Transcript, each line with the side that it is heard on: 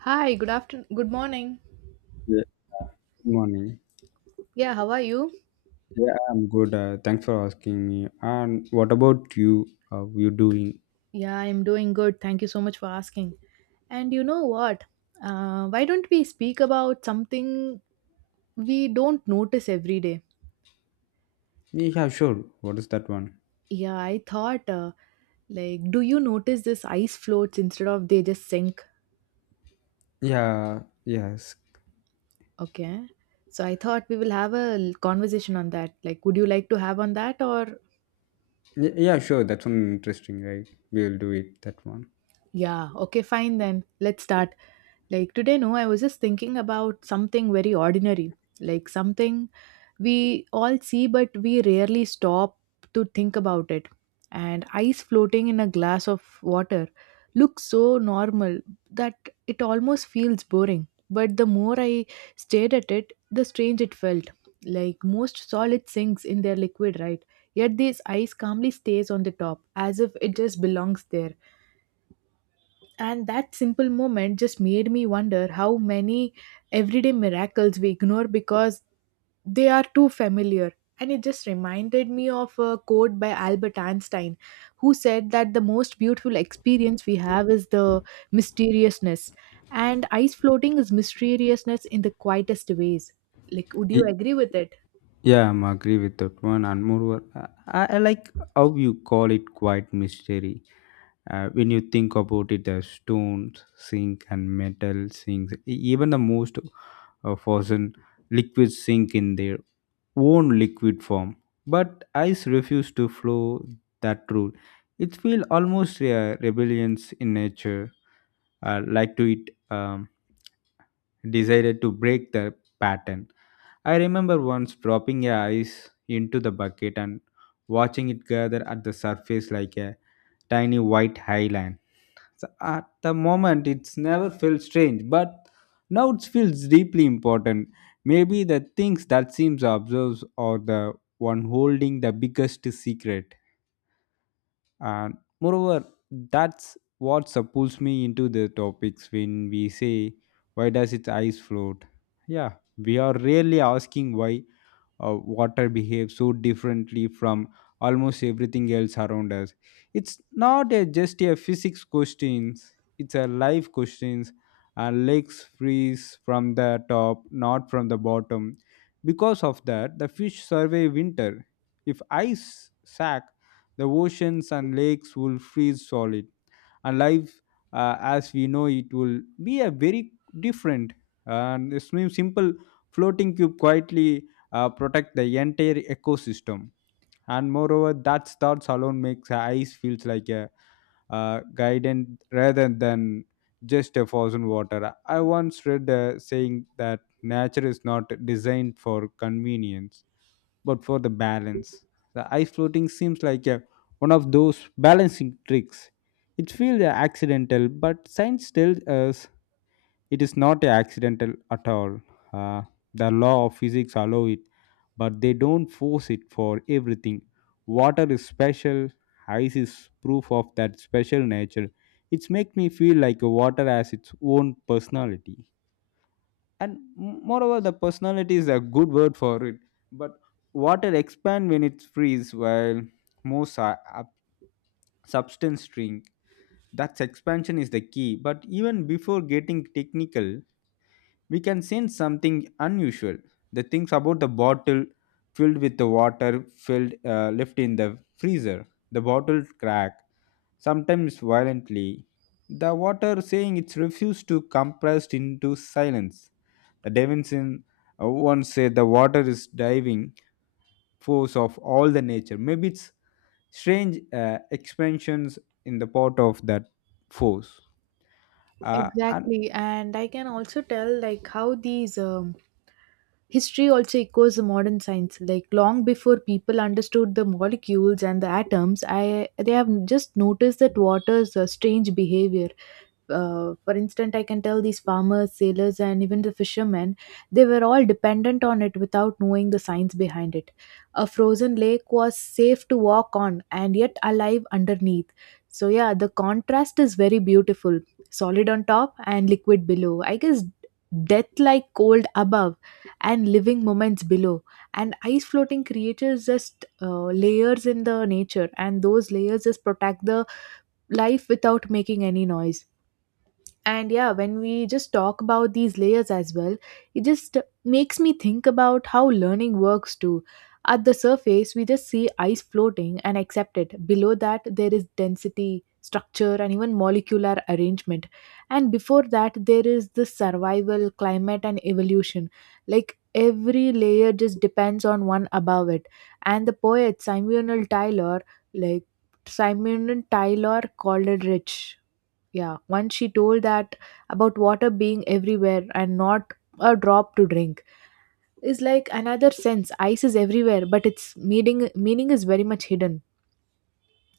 right: Hi, good afternoon. Good morning.
left: Yeah, good morning.
right: Yeah, how are you?
left: Yeah, I'm good. Thanks for asking me. And what about you? How you doing?
right: Yeah, I'm doing good. Thank you so much for asking. And you know what? Why don't we speak about something we don't notice every day?
left: Yeah, sure. What is that one?
right: Yeah, I thought, like, do you notice this ice floats instead of they just sink?
left: Yeah, yes.
right: Okay. So I thought we will have a conversation on that. Like, would you like to have on that or?
left: Yeah, sure. That's one interesting, right? We'll do it. That one.
right: Yeah, okay, fine then. Let's start. Like, today, no, I was just thinking about something very ordinary. Like, something we all see, but we rarely stop to think about it. And ice floating in a glass of water looks so normal that it almost feels boring. But the more I stared at it, the strange it felt. Like most solid sinks in their liquid, right? Yet this ice calmly stays on the top, as if it just belongs there. And that simple moment just made me wonder how many everyday miracles we ignore because they are too familiar, and it just reminded me of a quote by Albert Einstein, who said that the most beautiful experience we have is the mysteriousness, and ice floating is mysteriousness in the quietest ways. Like, would you
left: Y-
right: agree with it?
left: Yeah, I'm agree with that one. And moreover, I like how you call it quite mystery. When you think about it, the stones, sink, and metal things. Even the most fossil liquids sink in their own liquid form. But ice refuse to flow that rule. It feels almost rebellions in nature, like to it decided to break the pattern. I remember once dropping a ice into the bucket and watching it gather at the surface like a tiny white highland. So at the moment, it's never felt strange, but now it feels deeply important. Maybe the things that seems observed are the one holding the biggest secret. And moreover, that's what pulls me into the topics when we say, why does its eyes float? Yeah, we are really asking why water behaves so differently from almost everything else around us. It's not a, just a physics questions, it's a life questions. And lakes freeze from the top, not from the bottom, because of that the fish survive winter. If ice sack, the oceans and lakes will freeze solid, and life as we know it will be a very different. And this means simple floating cube quietly protect the entire ecosystem. And moreover, that thoughts alone makes the ice feels like a guidance rather than just a frozen water. I once read a saying that nature is not designed for convenience but for the balance. The ice floating seems like a, one of those balancing tricks. It feels accidental, but science tells us it is not accidental at all. Uh, the law of physics allow it, but they don't force it for everything. Water is special. Ice is proof of that special nature. It makes me feel like water has its own personality, and moreover the personality is a good word for it. But water expand when it frees while most substance shrink. That expansion is the key, but even before getting technical we can sense something unusual. The things about the bottle filled with the water filled left in the freezer, the bottle crack, sometimes violently. The water saying it's refused to compressed into silence. Davinson once said the water is diving force of all the nature. Maybe it's strange expansions in the part of that force. And
right: Exactly. And I can also tell like how these history also echoes the modern science. Like long before people understood the molecules and the atoms, I they have just noticed that water's strange behavior. Uh, for instance, I can tell these farmers, sailors, and even the fishermen, they were all dependent on it without knowing the science behind it. A frozen lake was safe to walk on and yet alive underneath. So yeah, the contrast is very beautiful, solid on top and liquid below, I guess. Death like cold above and living moments below. And ice floating creatures just layers in the nature, and those layers just protect the life without making any noise. And yeah, when we just talk about these layers as well, it just makes me think about how learning works too. At the surface, we just see ice floating and accept it. Below that, there is density, structure, and even molecular arrangement. And before that, there is the survival, climate, and evolution. Like every layer just depends on one above it. And the poet Samuel Tyler, like Simon Tyler, called it rich. Yeah, once she told that about water being everywhere and not a drop to drink is like another sense. Ice is everywhere, but its meaning is very much hidden.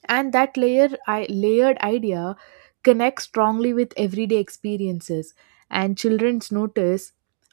right: And that layered idea connects strongly with everyday experiences. And children's notice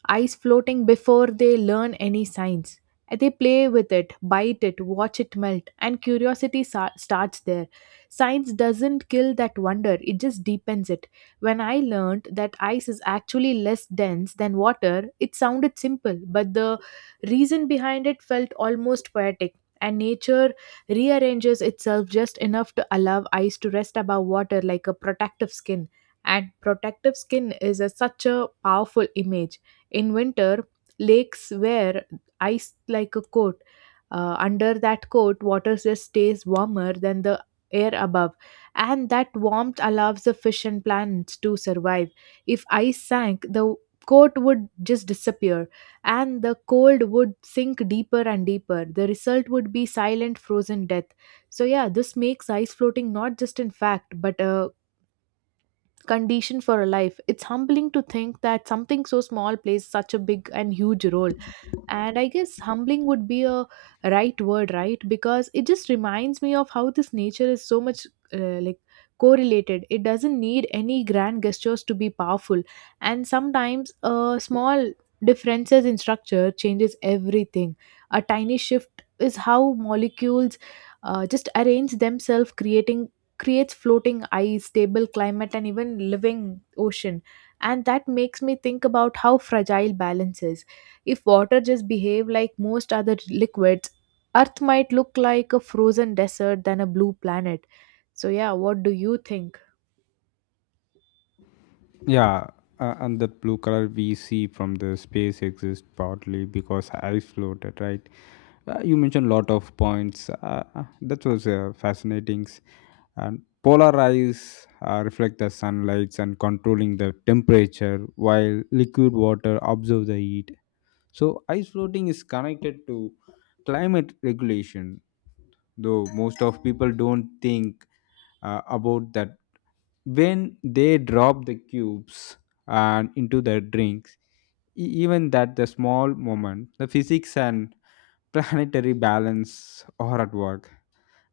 right: eyes floating before they learn any signs. They play with it, bite it, watch it melt, and curiosity starts there. Science doesn't kill that wonder, it just deepens it. When I learned that ice is actually less dense than water, it sounded simple, but the reason behind it felt almost poetic. And nature rearranges itself just enough to allow ice to rest above water like a protective skin. And protective skin is such a powerful image. In winter, lakes wear ice like a coat. Under that coat, water just stays warmer than the air above, and that warmth allows the fish and plants to survive. If ice sank, the coat would just disappear, and the cold would sink deeper and deeper. The result would be silent, frozen death. So, yeah, this makes ice floating not just in fact, but a condition for a life. It's humbling to think that something so small plays such a big and huge role. And I guess humbling would be a right word, right? Because it just reminds me of how this nature is so much, like, correlated. It doesn't need any grand gestures to be powerful, and sometimes a small differences in structure changes everything. A tiny shift is how molecules just arrange themselves, creating creates floating ice, stable climate, and even living ocean. And that makes me think about how fragile balance is. If water just behave like most other liquids, Earth might look like a frozen desert than a blue planet. So yeah, what do you think?
left: yeah, and that blue color we see from the space exists partly because I floated, right? You mentioned a lot of points. That was fascinating. And polar ice reflect the sunlights and controlling the temperature, while liquid water absorb the heat. So ice floating is connected to climate regulation, though most of people don't think about that. When they drop the cubes and into their drinks, even that the small moment, the physics and planetary balance are at work.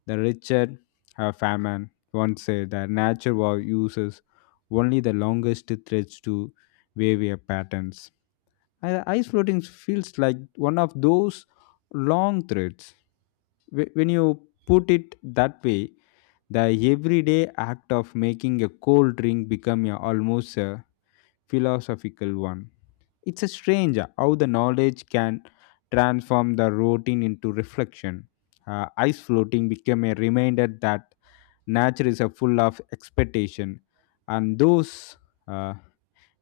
left: The Richard Feynman once said that nature uses only the longest threads to wave a patterns. Ice floating feels like one of those long threads. When you put it that way, the everyday act of making a cold drink become a, almost a philosophical one. It's a strange how the knowledge can transform the routine into reflection. Ice floating became a reminder that nature is a full of expectation, and those uh,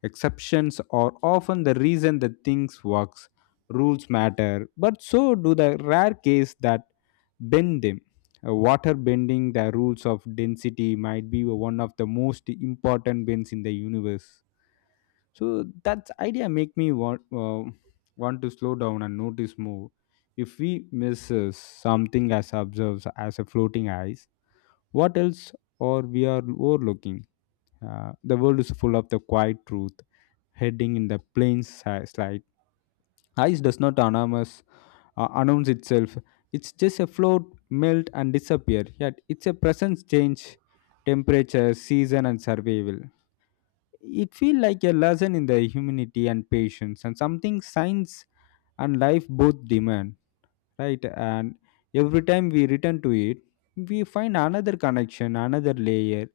left: Exceptions are often the reason that things works. Rules matter, but so do the rare case that bend them. Water bending the rules of density might be one of the most important bends in the universe. So that idea make me want want to slow down and notice more. If we misses something as observes as a floating ice, what else or we are overlooking? The world is full of the quiet truth heading in the plain slide. Ice does not anonymous, announce itself. It's just a float, melt, and disappear. Yet it's a presence change, temperature, season, and survival. It feels like a lesson in the humanity and patience, and something science and life both demand, right? And every time we return to it, we find another connection, another layer.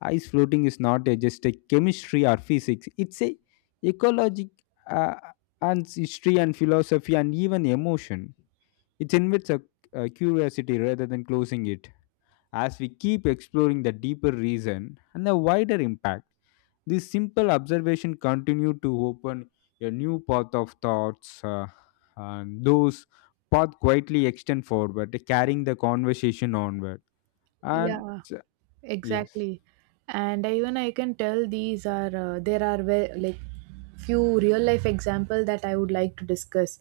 left: Ice floating is not a, just a chemistry or physics, it's a ecologic uh, and history and philosophy and even emotion. It invites a curiosity rather than closing it. As we keep exploring the deeper reason and the wider impact, this simple observation continued to open a new path of thoughts, and those path quietly extend forward carrying the conversation onward. And
right: Yeah,
left: yes,
right: exactly. And even I can tell these are there are like few real life example that I would like to discuss.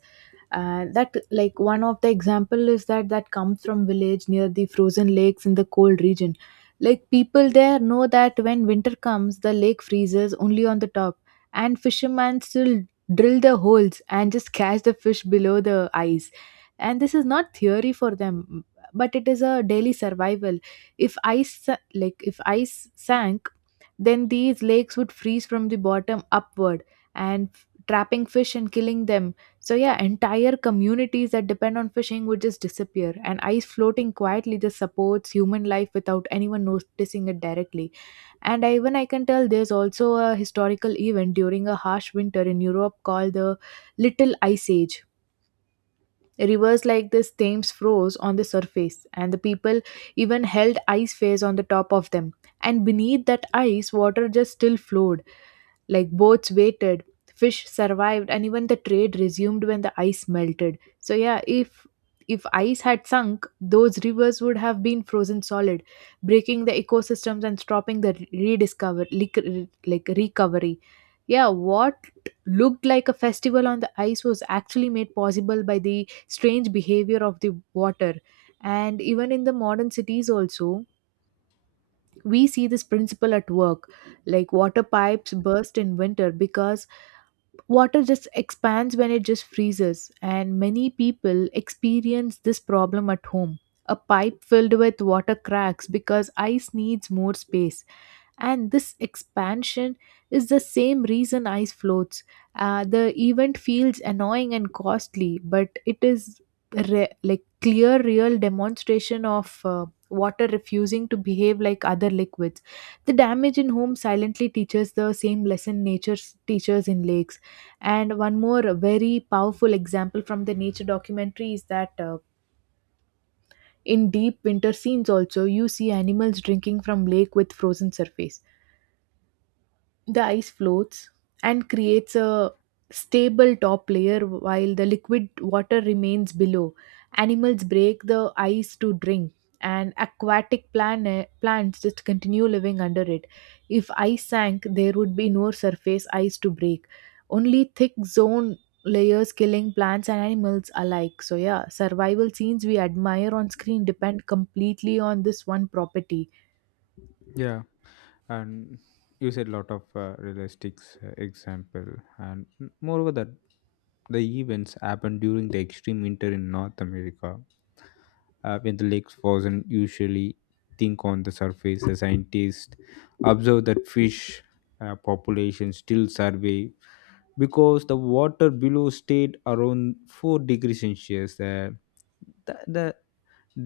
right: And that, like, one of the example is that comes from village near the frozen lakes in the cold region. Like people there know that when winter comes the lake freezes only on the top, and fishermen still drill the holes and just catch the fish below the ice. And this is not theory for them, but it is a daily survival. If ice sank, then these lakes would freeze from the bottom upward and trapping fish and killing them. So yeah, entire communities that depend on fishing would just disappear, and ice floating quietly just supports human life without anyone noticing it directly. And even I can tell there's also a historical event during a harsh winter in Europe called the Little Ice Age. Rivers like this Thames froze on the surface, and the people even held ice fairs on the top of them. And beneath that ice, water just still flowed, like boats waited, fish survived, and even the trade resumed when the ice melted. So yeah, if ice had sunk, those rivers would have been frozen solid, breaking the ecosystems and stopping the rediscover like recovery. Yeah, what looked like a festival on the ice was actually made possible by the strange behavior of the water. And even in the modern cities also, we see this principle at work. Like water pipes burst in winter because water just expands when it just freezes, and many people experience this problem at home. A pipe filled with water cracks because ice needs more space, and this expansion is the same reason ice floats. Uh, the event feels annoying and costly, but it is like clear real demonstration of water refusing to behave like other liquids. The damage in home silently teaches the same lesson nature teaches in lakes. And one more very powerful example from the nature documentary is that, in deep winter scenes also, you see animals drinking from lake with frozen surface. The ice floats and creates a stable top layer while the liquid water remains below. Animals break the ice to drink, and aquatic plants just continue living under it. If ice sank, there would be no surface ice to break, only thick zone layers killing plants and animals alike. So, yeah, survival scenes we admire on screen depend completely on this one property.
left: yeah, and you said a lot of realistic example, and moreover that the events happened during the extreme winter in North America when the lakes frozen usually think on the surface. The scientists observe that fish population still survive because the water below stayed around 4 degrees celsius, the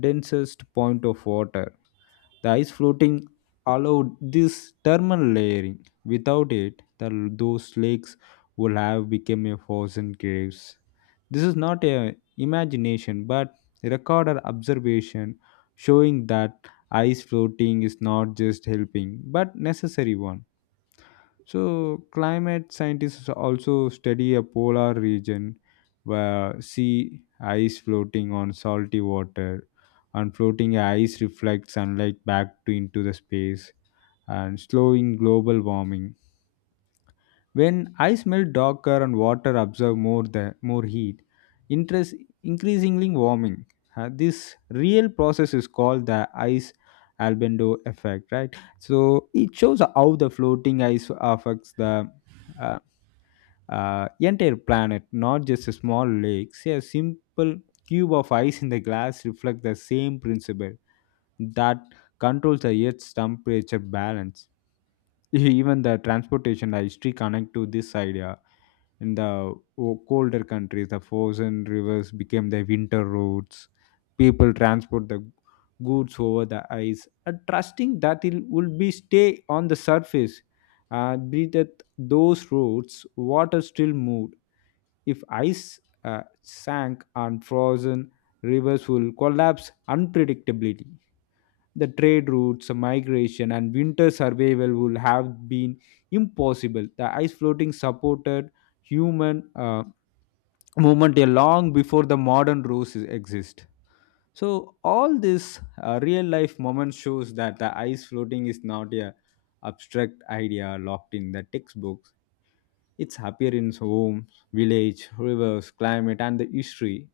left: densest point of water. The ice floating allowed this thermal layering. Without it, those lakes would have become a frozen caves. This is not a imagination, but a recorded observation showing that ice floating is not just helping but necessary one. So, climate scientists also study a polar region where sea ice floating on salty water, and floating ice reflects sunlight back to into the space and slowing global warming. When I smell darker and water absorb more the more heat, interest increasingly warming. This real process is called the ice albedo effect, right? So it shows how the floating ice affects the uh, entire planet, not just a small lake. See, a simple cube of ice in the glass reflects the same principle that controls the Earth's temperature balance. Even the transportation history connect to this idea. In the colder countries, the frozen rivers became the winter roads. People transport the goods over the ice and trusting that it will be stay on the surface. Breathe at those roads, water still moved. If ice sank and frozen, rivers will collapse unpredictably. The trade routes, migration, and winter survival would have been impossible. The ice floating supported human movement a long before the modern roads exist. So all this real life moment shows that the ice floating is not a abstract idea locked in the textbooks. It's appearance, homes, village, rivers, climate, and the history.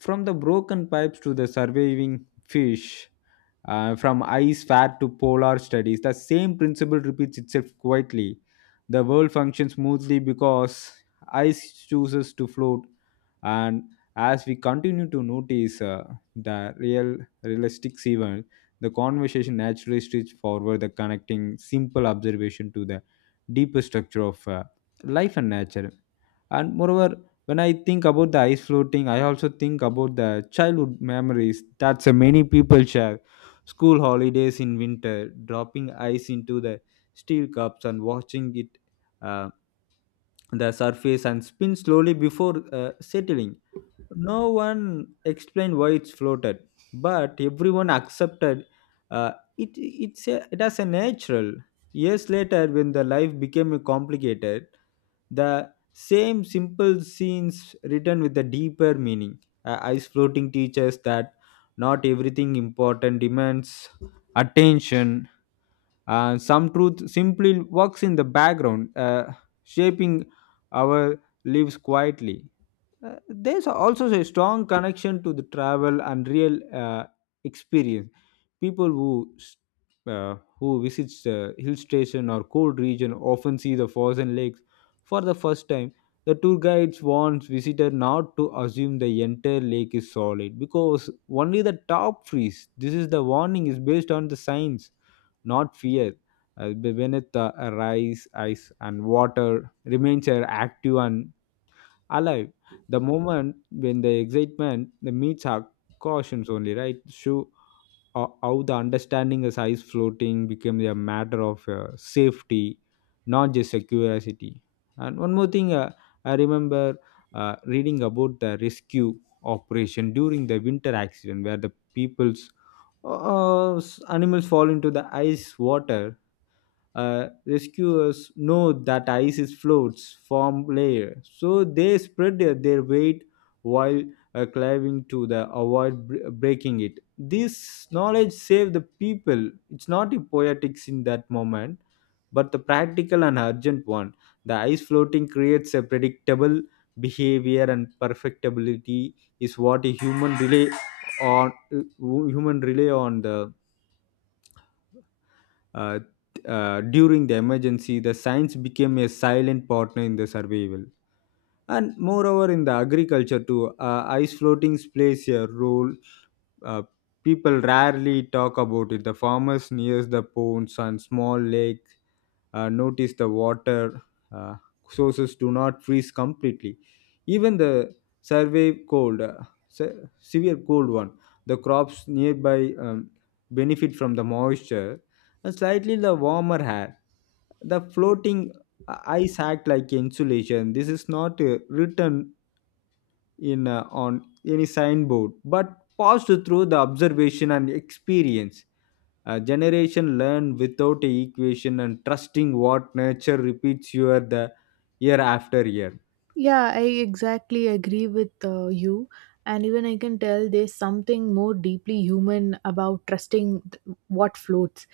left: From the broken pipes to the surviving fish, from ice fat to polar studies, the same principle repeats itself quietly. The world functions smoothly because ice chooses to float, and as we continue to notice the realistic event, the conversation naturally stretches forward, the connecting simple observation to the deeper structure of life and nature. And moreover, when I think about the ice floating, I also think about the childhood memories that so many people share. School holidays in winter, dropping ice into the steel cups and watching it uh, the surface and spin slowly before settling. No one explained why it's floated, but everyone accepted it. It's a, it as a natural. Years later, when the life became complicated, the same simple scenes written with a deeper meaning. Ice floating teaches that not everything important demands attention. Some truth simply walks in the background, shaping our lives quietly. There's also a strong connection to the travel and real experience. People who who visits the hill station or cold region often see the frozen lakes for the first time. The tour guides warns visitor not to assume the entire lake is solid because only the top freeze. This is the warning is based on the science, not fear. Beneath the rise, ice and water remains are active and alive. The moment when the excitement the meets our cautions only, right? Show how the understanding is ice floating became a matter of safety, not just a curiosity. And one more thing, I remember reading about the rescue operation during the winter accident where the people's animals fall into the ice water. Rescuers know that ice is floats form layer, so they spread their weight while climbing to the avoid breaking it. This knowledge saved the people. It's not a poetics in that moment, but the practical and urgent one. The ice floating creates a predictable behavior, and perfectibility is what a human relay on, human relay on the uh, during the emergency, the science became a silent partner in the survival. And moreover, in the agriculture too, ice floatings plays a role. Uh, People rarely talk about it. The farmers near the ponds and small lake notice the water uh, sources do not freeze completely. Even the survey cold, severe cold one, the crops nearby benefit from the moisture and slightly the warmer air. The floating ice act like insulation. This is not a written in on any signboard but passed through the observation and experience, a generation learn without a equation and trusting what nature repeats year the year after year.
right: Yeah, I exactly agree with you. And even I can tell there's something more deeply human about trusting what floats.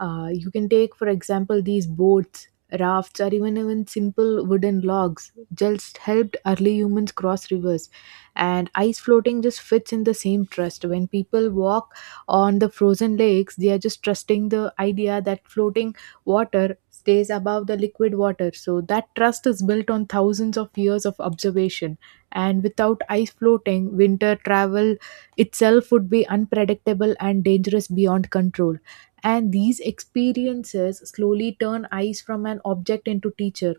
right: You can take, for example, these boats, rafts, or even simple wooden logs. Just helped early humans cross rivers, and ice floating just fits in the same trust. When people walk on the frozen lakes, they are just trusting the idea that floating water stays above the liquid water. So that trust is built on thousands of years of observation. And without ice floating, winter travel itself would be unpredictable and dangerous beyond control. And these experiences slowly turn eyes from an object into teacher.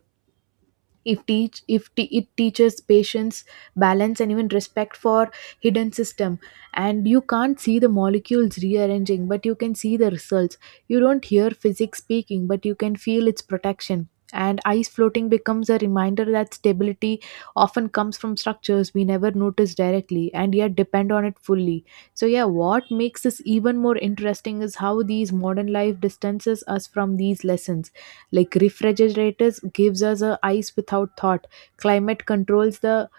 right: If teach if te- it teaches patience, balance, and even respect for hidden system. And you can't see the molecules rearranging, but you can see the results. You don't hear physics speaking, but you can feel its protection. And ice floating becomes a reminder that stability often comes from structures we never notice directly, and yet depend on it fully. So yeah, what makes this even more interesting is how these modern life distances us from these lessons. Like refrigerators gives us a ice without thought, climate controls the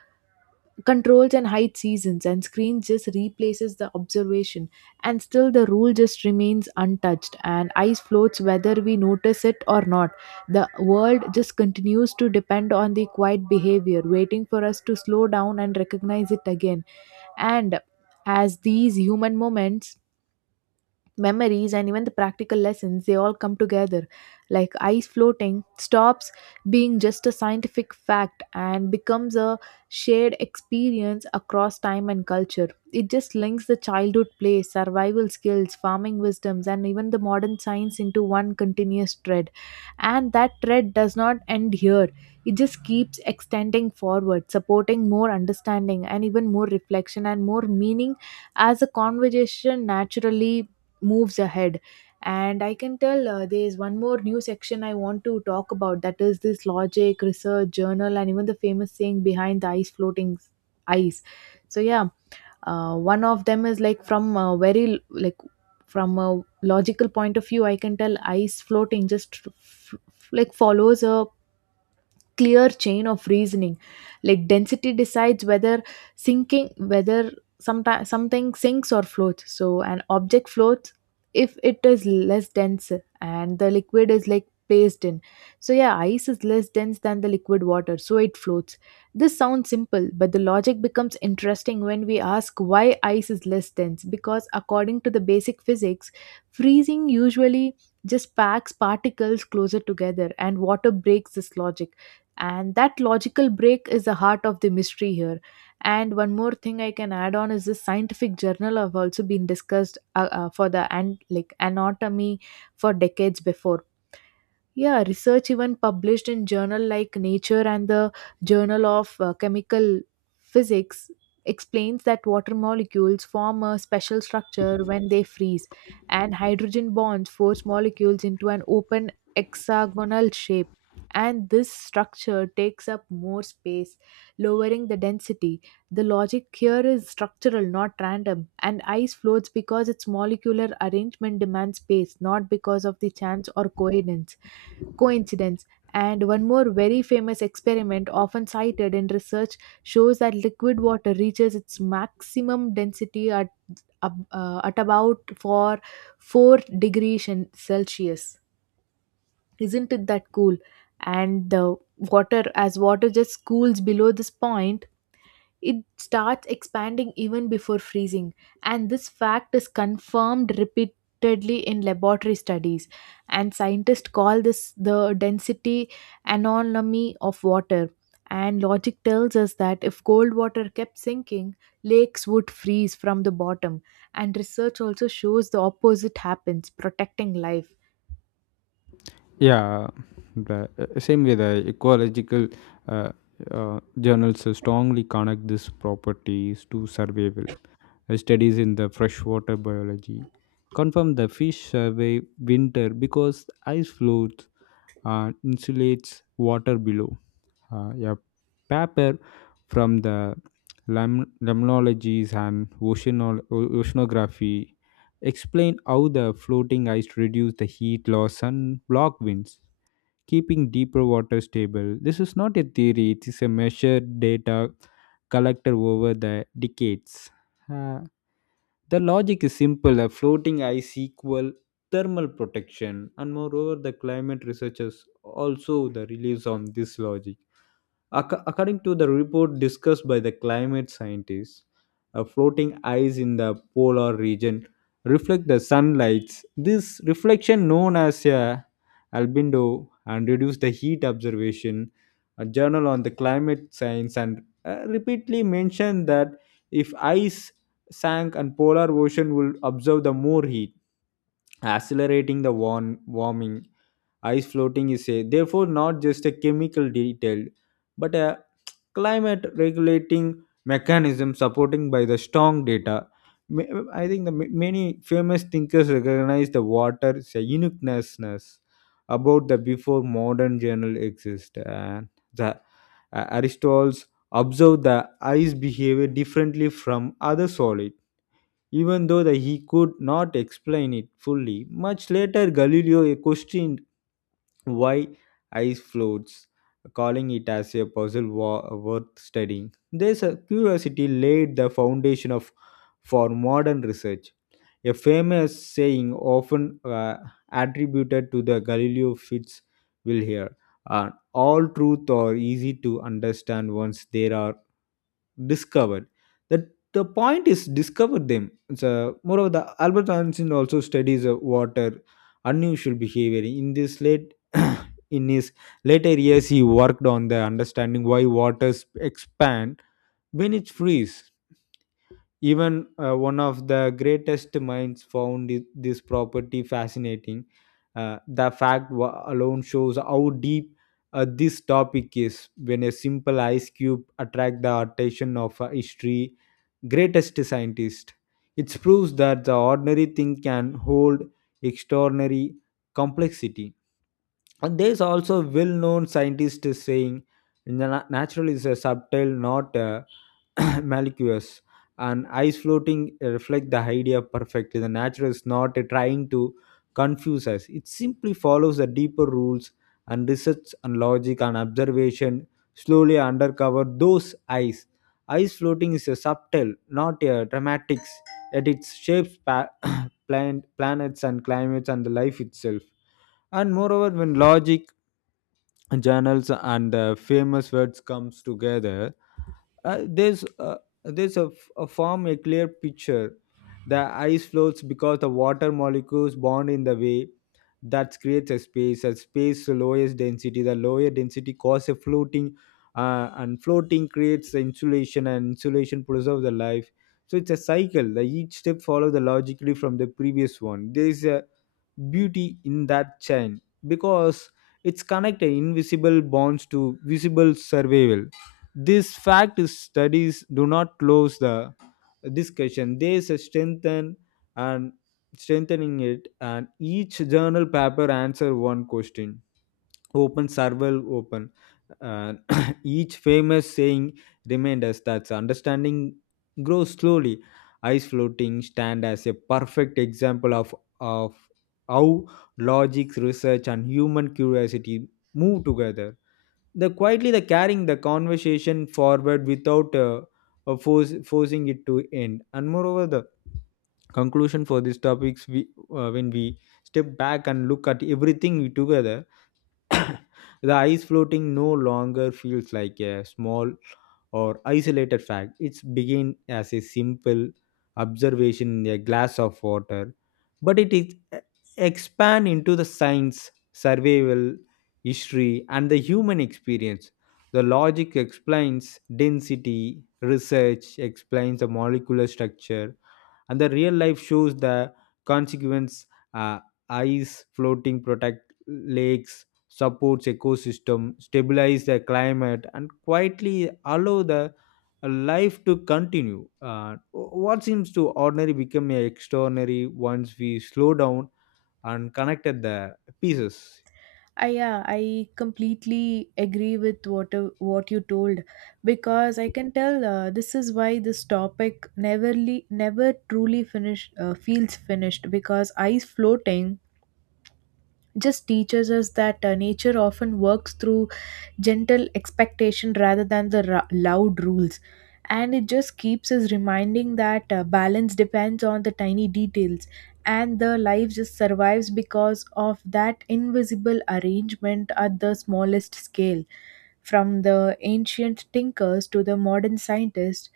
right: controls and hides seasons, and screen just replaces the observation. And still the rule just remains untouched, and ice floats whether we notice it or not. The world just continues to depend on the quiet behavior, waiting for us to slow down and recognize it again. And as these human moments, memories, and even the practical lessons, they all come together. Like ice floating stops being just a scientific fact and becomes a shared experience across time and culture. It just links the childhood play, survival skills, farming wisdoms, and even the modern science into one continuous thread. And that thread does not end here, it just keeps extending forward, supporting more understanding and even more reflection and more meaning, as the conversation naturally moves ahead. And I can tell, there is one more new section I want to talk about, that is this logic research journal and even the famous saying behind the ice floating ice. So yeah, one of them is like from a very like from a logical point of view. I can tell ice floating just f- like follows a clear chain of reasoning. Like density decides whether sometimes something sinks or floats. So an object floats if it is less dense and the liquid is like placed in. So yeah, ice is less dense than the liquid water, so it floats. This sounds simple, but the logic becomes interesting when we ask why ice is less dense, because according to the basic physics, freezing usually just packs particles closer together, and water breaks this logic. And that logical break is the heart of the mystery here. And one more thing I can add on is this scientific journal have also been discussed for the and like anatomy for decades before. Yeah, research even published in journal like Nature and the Journal of Chemical Physics explains that water molecules form a special structure when they freeze, and hydrogen bonds force molecules into an open hexagonal shape. And this structure takes up more space, lowering the density. The logic here is structural, not random. And ice floats because its molecular arrangement demands space, not because of the chance or coincidence. And one more very famous experiment, often cited in research, shows that liquid water reaches its maximum density at, ab- at about for 4 degrees in Celsius. Isn't it that cool? And as water just cools below this point, it starts expanding even before freezing. And this fact is confirmed repeatedly in laboratory studies, and scientists call this the density anomaly of water. And logic tells us that if cold water kept sinking, lakes would freeze from the bottom, and research also shows the opposite happens, protecting life.
left: Yeah, the same way the ecological uh, journals strongly connect these properties to survival. Studies in the freshwater biology confirm the fish survive winter because ice flows insulates water below. A paper from the lamnologies and oceanography explain how the floating ice reduce the heat loss and block winds, keeping deeper water stable. This is not a theory; it is a measured data collected over the decades. Uh, the logic is simple: a floating ice equal thermal protection, and moreover, the climate researchers also the relies on this logic. Ac- according to the report discussed by the climate scientists, floating ice in the polar region reflect the sunlight. This reflection, known as a albedo, and reduce the heat observation. A journal on the climate science and repeatedly mentioned that if ice sank and polar ocean will observe the more heat accelerating the warming ice floating is a therefore not just a chemical detail but a climate regulating mechanism supporting by the strong data. I think the many famous thinkers recognize the water's uniqueness about the before modern journal exist, and the Aristotle's observed the ice behavior differently from other solid, even though that he could not explain it fully. Much later, Galileo questioned why ice floats, calling it as a puzzle worth studying. This curiosity laid the foundation of for modern research. A famous saying often attributed to the Galileo Fitzwilliam here, all truth are easy to understand once they are discovered. That the point is discover them. So moreover, the Albert Einstein also studies water unusual behavior. In this late In his later years, he worked on the understanding why waters expand when it freezes. Even one of the greatest minds found this property fascinating. The fact alone shows how deep this topic is. When a simple ice cube attracts the attention of a history greatest scientist, it proves that the ordinary thing can hold extraordinary complexity. And there's also well-known scientist is saying, "Na- natural is a subtle, not malicious." And eyes floating reflect the idea perfectly. The natural is not trying to confuse us. It simply follows the deeper rules, and research and logic and observation slowly undercover those eyes. Eyes floating is a subtle, not a dramatics, yet it shapes planets and climates and the life itself. And moreover, when logic, journals, and the famous words comes together, uh, there's uh, there's a form a clear picture. The ice floats because the water molecules bond in the way that creates a space. A space lowest density. The lower density causes a floating, and floating creates the insulation, and insulation preserves the life. So it's a cycle. The each step follows the logically from the previous one. There is a beauty in that chain because it's connected invisible bonds to visible survival. This fact is studies do not close the discussion. They strengthen and strengthening it, and each journal paper answer one question. Open survival open. And each famous saying remind us that understanding grows slowly. Ice floating stand as a perfect example of how logic, research, and human curiosity move together the quietly the carrying the conversation forward without forcing it to end. And moreover the conclusion for these topics we when we step back and look at everything together, the ice floating no longer feels like a small or isolated fact. It's begin as a simple observation in a glass of water, but it is eh, expand into the science, survival, history, and the human experience. The logic explains density, research explains the molecular structure, and the real life shows the consequence. uh, Ice floating protect lakes, supports ecosystem, stabilize the climate, and quietly allow the life to continue. What seems to ordinary become extraordinary once we slow down and connected the pieces.
right: I yeah, I completely agree with what you told. Because I can tell, this is why this topic never truly finished, feels finished, because ice floating just teaches us that nature often works through gentle expectation rather than the loud rules. And it just keeps us reminding that balance depends on the tiny details, and the life just survives because of that invisible arrangement at the smallest scale. From the ancient tinkers to the modern scientists,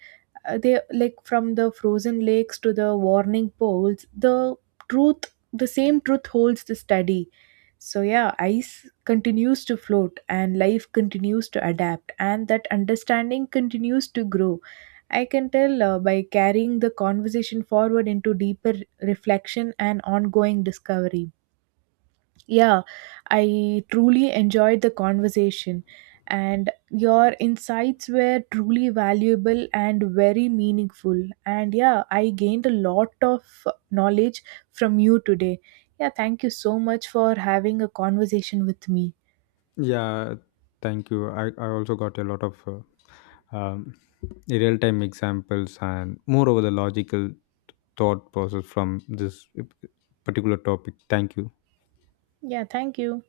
right: they like, from the frozen lakes to the warning poles, the same truth holds the study. So yeah, ice continues to float, and life continues to adapt, and that understanding continues to grow. I can tell, by carrying the conversation forward into deeper reflection and ongoing discovery. Yeah, I truly enjoyed the conversation, and your insights were truly valuable and very meaningful. And yeah, I gained a lot of knowledge from you today. Yeah, thank you so much for having a conversation with me.
left: Yeah, thank you. I also got a lot of um, real time examples and more over the logical thought process from this particular topic. Thank you.
right: Yeah, thank you.